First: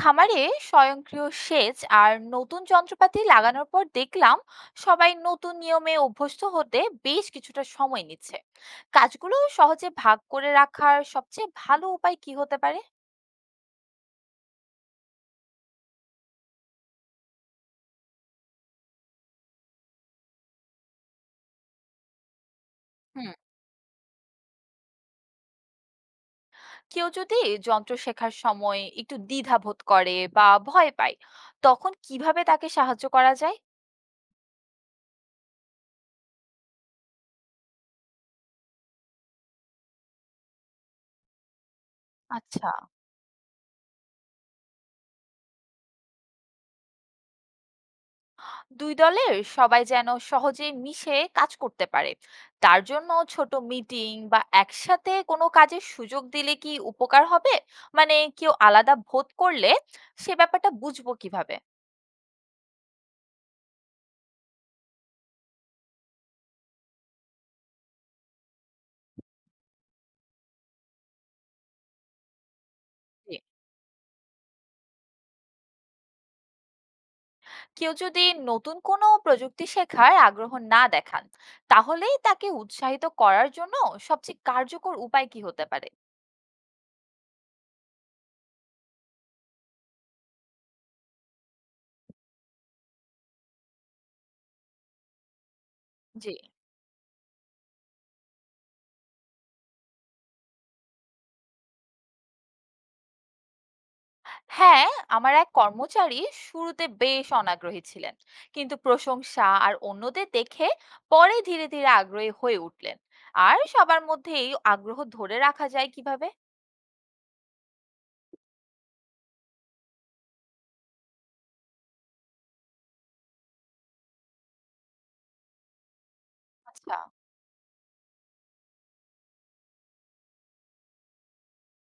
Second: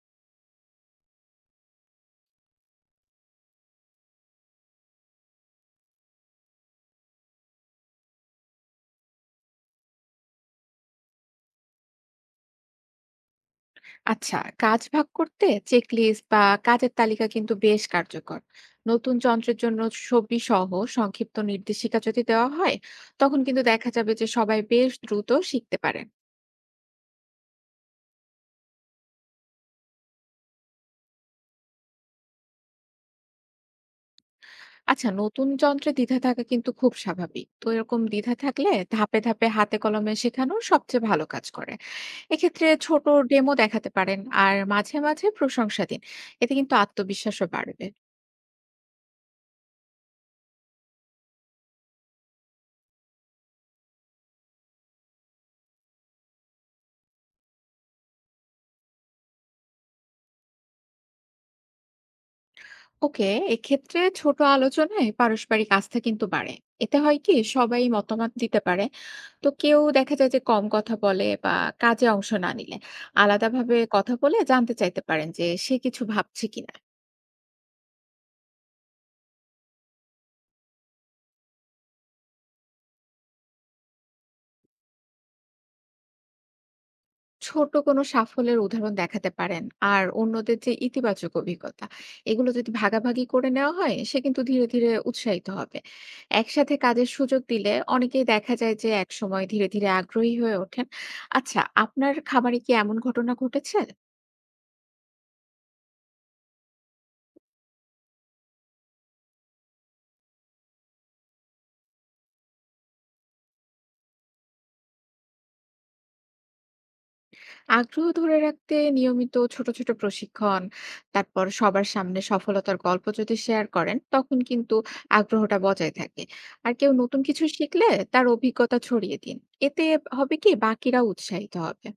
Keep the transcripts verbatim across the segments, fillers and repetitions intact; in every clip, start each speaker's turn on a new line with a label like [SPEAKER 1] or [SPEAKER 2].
[SPEAKER 1] খামারে স্বয়ংক্রিয় সেচ আর নতুন যন্ত্রপাতি লাগানোর পর দেখলাম, সবাই নতুন নিয়মে অভ্যস্ত হতে বেশ কিছুটা সময় নিচ্ছে। কাজগুলো সহজে ভাগ করে রাখার সবচেয়ে ভালো উপায় কি হতে পারে?
[SPEAKER 2] আচ্ছা, কাজ ভাগ করতে চেকলিস্ট বা কাজের তালিকা কিন্তু বেশ কার্যকর। নতুন যন্ত্রের জন্য ছবি সহ সংক্ষিপ্ত নির্দেশিকা যদি দেওয়া হয়,
[SPEAKER 1] হুম।
[SPEAKER 2] তখন কিন্তু দেখা যাবে যে সবাই বেশ দ্রুত শিখতে পারেন।
[SPEAKER 1] কেউ যদি যন্ত্র শেখার সময় একটু দ্বিধা বোধ করে বা ভয় পায়, তখন কিভাবে তাকে সাহায্য করা যায়?
[SPEAKER 2] আচ্ছা, নতুন যন্ত্রে দ্বিধা থাকা কিন্তু খুব স্বাভাবিক। তো এরকম দ্বিধা থাকলে ধাপে ধাপে হাতে কলমে শেখানো সবচেয়ে ভালো কাজ করে। এক্ষেত্রে
[SPEAKER 1] আচ্ছা।
[SPEAKER 2] ছোট ডেমো দেখাতে পারেন। আর মাঝে মাঝে প্রশংসা দিন, এতে কিন্তু আত্মবিশ্বাসও বাড়বে।
[SPEAKER 1] দুই দলের সবাই যেন সহজে মিশে কাজ করতে পারে, তার জন্য ছোট মিটিং বা একসাথে কোনো কাজের সুযোগ দিলে কি উপকার হবে? মানে কেউ আলাদা ভোট করলে সে ব্যাপারটা বুঝবো কিভাবে?
[SPEAKER 2] ওকে, এক্ষেত্রে ছোট আলোচনায় পারস্পরিক আস্থা কিন্তু বাড়ে। এতে হয় কি, সবাই মতামত দিতে পারে। তো কেউ দেখা যায় যে কম কথা বলে বা কাজে অংশ না নিলে,
[SPEAKER 1] জি।
[SPEAKER 2] আলাদাভাবে কথা বলে জানতে চাইতে পারেন যে সে কিছু ভাবছে কিনা।
[SPEAKER 1] কেউ যদি নতুন কোনো প্রযুক্তি শেখার আগ্রহ না দেখান, তাহলেই তাকে উৎসাহিত করার জন্য সবচেয়ে কার্যকর উপায় কি হতে পারে?
[SPEAKER 2] ছোট কোনো সাফল্যের উদাহরণ দেখাতে পারেন। আর অন্যদের যে ইতিবাচক অভিজ্ঞতা, এগুলো যদি ভাগাভাগি করে নেওয়া হয়, সে কিন্তু ধীরে ধীরে উৎসাহিত হবে।
[SPEAKER 1] জি,
[SPEAKER 2] একসাথে কাজের সুযোগ দিলে অনেকেই দেখা যায় যে একসময় ধীরে ধীরে আগ্রহী হয়ে ওঠেন। আচ্ছা, আপনার খামারে কি এমন ঘটনা ঘটেছে?
[SPEAKER 1] হ্যাঁ। আমার এক কর্মচারী শুরুতে বেশ অনাগ্রহী ছিলেন, কিন্তু প্রশংসা আর অন্যদের দেখে পরে ধীরে ধীরে আগ্রহী হয়ে উঠলেন। আর সবার মধ্যে এই আগ্রহ ধরে রাখা যায় কিভাবে?
[SPEAKER 2] আগ্রহ ধরে রাখতে নিয়মিত ছোট ছোট প্রশিক্ষণ, তারপর সবার সামনে সফলতার গল্প যদি শেয়ার করেন, তখন কিন্তু আগ্রহটা বজায় থাকে। আর কেউ
[SPEAKER 1] আচ্ছা।
[SPEAKER 2] নতুন কিছু শিখলে তার অভিজ্ঞতা ছড়িয়ে দিন। এতে হবে কি, বাকিরাও উৎসাহিত হবে।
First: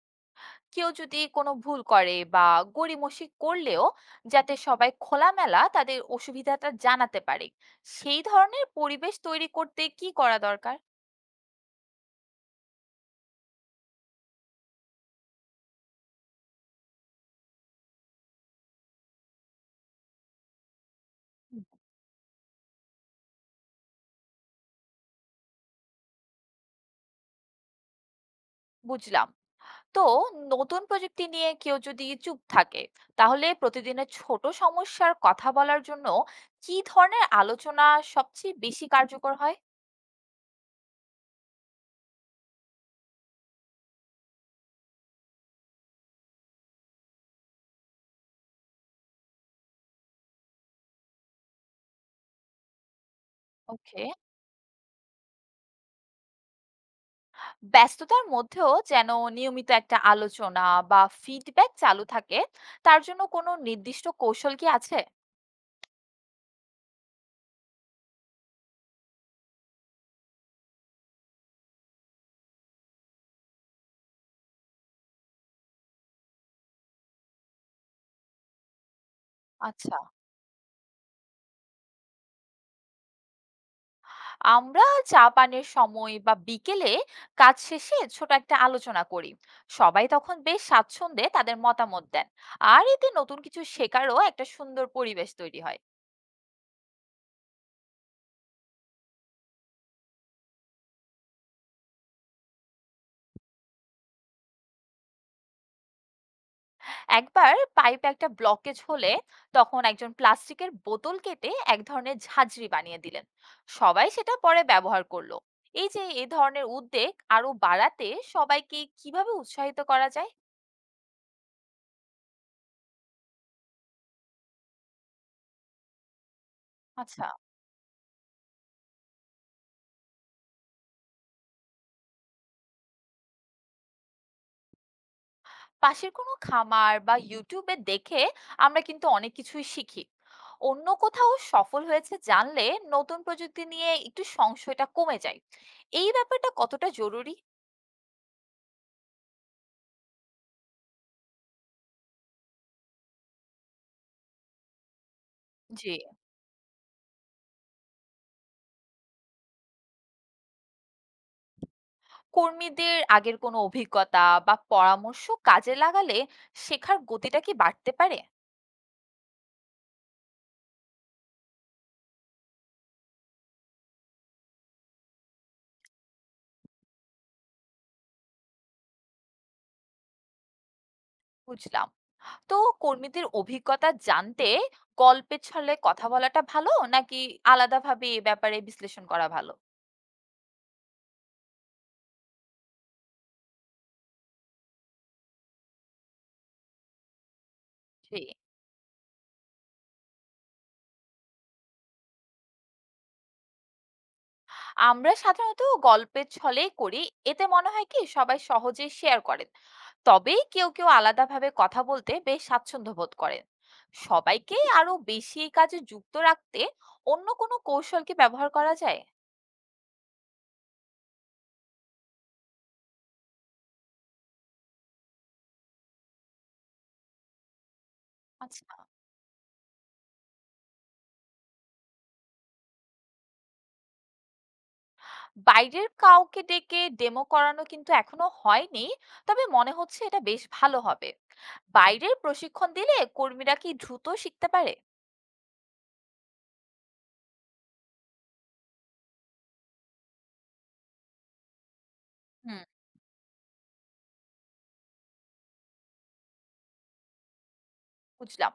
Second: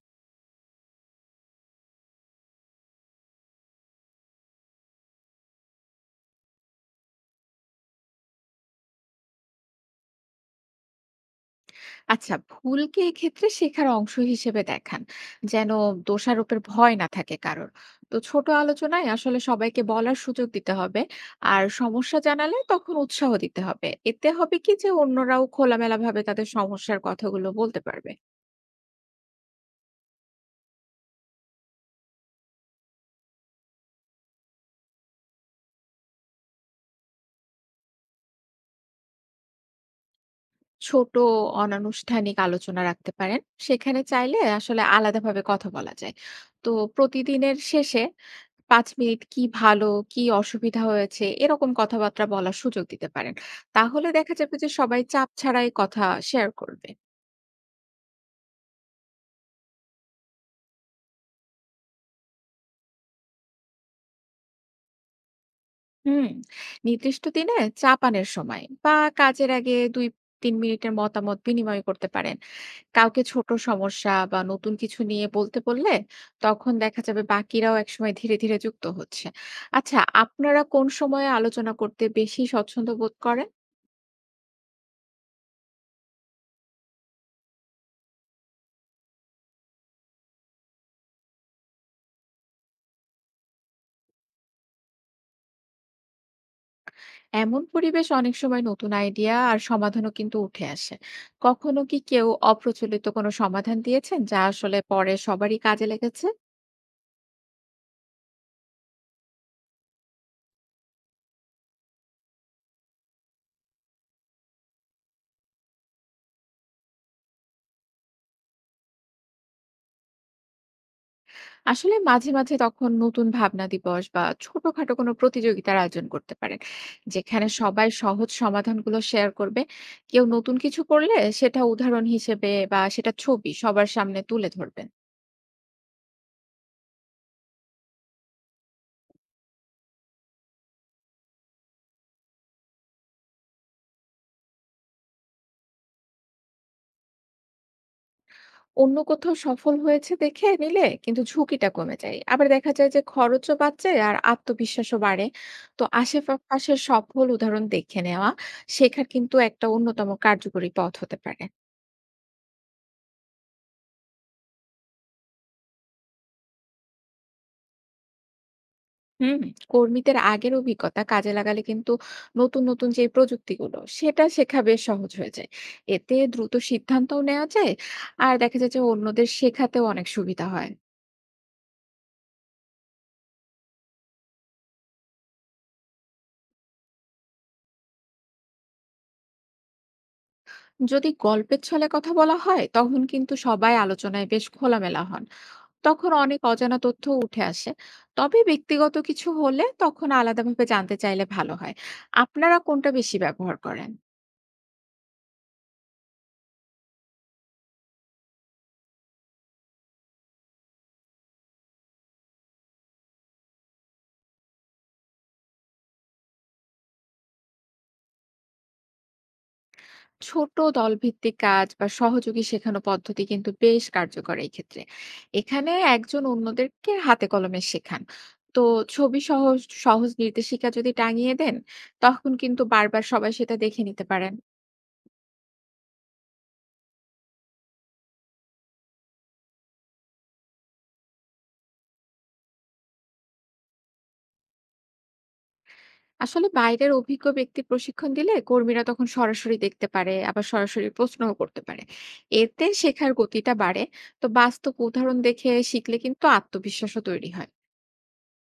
[SPEAKER 1] কেউ যদি কোনো ভুল করে বা গড়িমসি করলেও, যাতে সবাই খোলামেলা তাদের অসুবিধাটা জানাতে পারে, সেই ধরনের পরিবেশ তৈরি করতে কি করা দরকার?
[SPEAKER 2] আচ্ছা, ভুলকে এক্ষেত্রে শেখার অংশ হিসেবে দেখান, যেন দোষারোপের ভয় না থাকে কারোর। তো ছোট আলোচনায় আসলে সবাইকে বলার সুযোগ দিতে হবে। আর সমস্যা জানালে তখন উৎসাহ দিতে হবে। এতে হবে কি, যে অন্যরাও খোলামেলা ভাবে তাদের সমস্যার কথাগুলো বলতে পারবে।
[SPEAKER 1] বুঝলাম। তো নতুন প্রযুক্তি নিয়ে কেউ যদি চুপ থাকে, তাহলে প্রতিদিনের ছোট সমস্যার কথা বলার জন্য কি ধরনের আলোচনা সবচেয়ে বেশি কার্যকর হয়?
[SPEAKER 2] ছোট অনানুষ্ঠানিক আলোচনা রাখতে পারেন। সেখানে চাইলে আসলে আলাদাভাবে কথা বলা যায়। তো প্রতিদিনের শেষে পাঁচ মিনিট কি ভালো, কি অসুবিধা হয়েছে, এরকম কথাবার্তা বলার সুযোগ দিতে পারেন।
[SPEAKER 1] ওকে।
[SPEAKER 2] তাহলে দেখা যাবে যে সবাই চাপ ছাড়াই কথা শেয়ার করবে।
[SPEAKER 1] ব্যস্ততার মধ্যেও যেন নিয়মিত একটা আলোচনা বা ফিডব্যাক চালু থাকে, তার জন্য কোনো নির্দিষ্ট কৌশল কি আছে?
[SPEAKER 2] হুম, নির্দিষ্ট দিনে চা পানের সময় বা কাজের আগে দুই থেকে তিন মিনিটের মতামত বিনিময় করতে পারেন। কাউকে ছোট সমস্যা বা নতুন কিছু নিয়ে বলতে বললে, তখন দেখা যাবে বাকিরাও একসময় ধীরে ধীরে যুক্ত হচ্ছে।
[SPEAKER 1] আচ্ছা।
[SPEAKER 2] আচ্ছা, আপনারা কোন সময়ে আলোচনা করতে বেশি স্বচ্ছন্দ বোধ করেন?
[SPEAKER 1] আমরা চা পানের সময় বা বিকেলে কাজ শেষে ছোট একটা আলোচনা করি। সবাই তখন বেশ স্বাচ্ছন্দ্যে তাদের মতামত দেন, আর এতে নতুন কিছু শেখারও একটা সুন্দর পরিবেশ তৈরি হয়।
[SPEAKER 2] এমন পরিবেশ অনেক সময় নতুন আইডিয়া আর সমাধানও কিন্তু উঠে আসে। কখনো কি কেউ অপ্রচলিত কোনো সমাধান দিয়েছেন যা আসলে পরে সবারই কাজে লেগেছে?
[SPEAKER 1] একবার পাইপে একটা ব্লকেজ হলে তখন একজন প্লাস্টিকের বোতল কেটে এক ধরনের ঝাঁঝরি বানিয়ে দিলেন, সবাই সেটা পরে ব্যবহার করলো। এই যে এই ধরনের উদ্যোগ আরো বাড়াতে সবাইকে কিভাবে উৎসাহিত করা যায়?
[SPEAKER 2] আসলে মাঝে মাঝে তখন নতুন ভাবনা দিবস বা ছোটখাটো কোনো প্রতিযোগিতার আয়োজন করতে পারেন,
[SPEAKER 1] আচ্ছা।
[SPEAKER 2] যেখানে সবাই সহজ সমাধানগুলো শেয়ার করবে। কেউ নতুন কিছু করলে সেটা উদাহরণ হিসেবে বা সেটা ছবি সবার সামনে তুলে ধরবে।
[SPEAKER 1] পাশের কোনো খামার বা ইউটিউবে দেখে আমরা কিন্তু অনেক কিছুই শিখি। অন্য কোথাও সফল হয়েছে জানলে নতুন প্রযুক্তি নিয়ে একটু সংশয়টা কমে যায়। এই ব্যাপারটা কতটা জরুরি?
[SPEAKER 2] অন্য কোথাও সফল হয়েছে দেখে নিলে কিন্তু ঝুঁকিটা কমে যায়। আবার দেখা যায় যে খরচও বাঁচে আর আত্মবিশ্বাসও বাড়ে। তো
[SPEAKER 1] জি।
[SPEAKER 2] আশেপাশের সফল উদাহরণ দেখে নেওয়া শেখার কিন্তু একটা অন্যতম কার্যকরী পথ হতে পারে।
[SPEAKER 1] কর্মীদের আগের কোনো অভিজ্ঞতা বা পরামর্শ কাজে লাগালে শেখার গতিটা কি বাড়তে পারে?
[SPEAKER 2] হুম, কর্মীদের আগের অভিজ্ঞতা কাজে লাগালে কিন্তু নতুন নতুন যে প্রযুক্তিগুলো সেটা শেখা বেশ সহজ হয়ে যায়। এতে দ্রুত সিদ্ধান্তও নেওয়া যায়। আর দেখা যায় যে অন্যদের শেখাতেও অনেক সুবিধা হয়।
[SPEAKER 1] বুঝলাম। তো কর্মীদের অভিজ্ঞতা জানতে গল্পের ছলে কথা বলাটা ভালো, নাকি আলাদাভাবে এ ব্যাপারে বিশ্লেষণ করা ভালো?
[SPEAKER 2] যদি গল্পের ছলে কথা বলা হয় তখন কিন্তু সবাই আলোচনায় বেশ খোলামেলা হন। তখন অনেক অজানা তথ্য উঠে আসে।
[SPEAKER 1] জি।
[SPEAKER 2] তবে ব্যক্তিগত কিছু হলে তখন আলাদাভাবে জানতে চাইলে ভালো হয়। আপনারা কোনটা বেশি ব্যবহার করেন?
[SPEAKER 1] আমরা সাধারণত গল্পের ছলেই করি, এতে মনে হয় কি সবাই সহজেই শেয়ার করেন। তবে কেউ কেউ আলাদাভাবে কথা বলতে বেশ স্বাচ্ছন্দ্য বোধ করেন। সবাইকে আরো বেশি এই কাজে যুক্ত রাখতে অন্য কোনো কৌশল কি ব্যবহার করা যায়?
[SPEAKER 2] ছোট দলভিত্তিক কাজ বা সহযোগী শেখানো পদ্ধতি কিন্তু বেশ কার্যকর এই ক্ষেত্রে। এখানে একজন অন্যদেরকে হাতে কলমে শেখান। তো
[SPEAKER 1] আচ্ছা।
[SPEAKER 2] ছবি সহ সহজ নির্দেশিকা যদি টাঙিয়ে দেন, তখন কিন্তু বারবার সবাই সেটা দেখে নিতে পারেন।
[SPEAKER 1] বাইরের কাউকে ডেকে ডেমো করানো কিন্তু এখনো হয়নি, তবে মনে হচ্ছে এটা বেশ ভালো হবে। বাইরের প্রশিক্ষণ দিলে কর্মীরা কি দ্রুত শিখতে পারে?
[SPEAKER 2] আসলে বাইরের অভিজ্ঞ ব্যক্তি প্রশিক্ষণ দিলে কর্মীরা তখন সরাসরি দেখতে পারে, আবার সরাসরি প্রশ্নও করতে পারে।
[SPEAKER 1] হুম।
[SPEAKER 2] এতে শেখার গতিটা বাড়ে। তো বাস্তব উদাহরণ দেখে শিখলে কিন্তু আত্মবিশ্বাসও তৈরি হয়।
[SPEAKER 1] বুঝলাম।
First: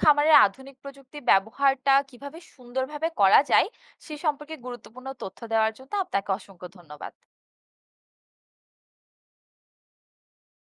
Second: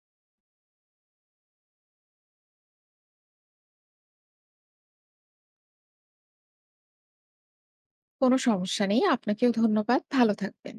[SPEAKER 1] খামারের আধুনিক প্রযুক্তি ব্যবহারটা কিভাবে সুন্দরভাবে করা যায়, সে সম্পর্কে গুরুত্বপূর্ণ তথ্য দেওয়ার জন্য আপনাকে অসংখ্য ধন্যবাদ।
[SPEAKER 2] কোনো সমস্যা নেই, আপনাকেও ধন্যবাদ, ভালো থাকবেন।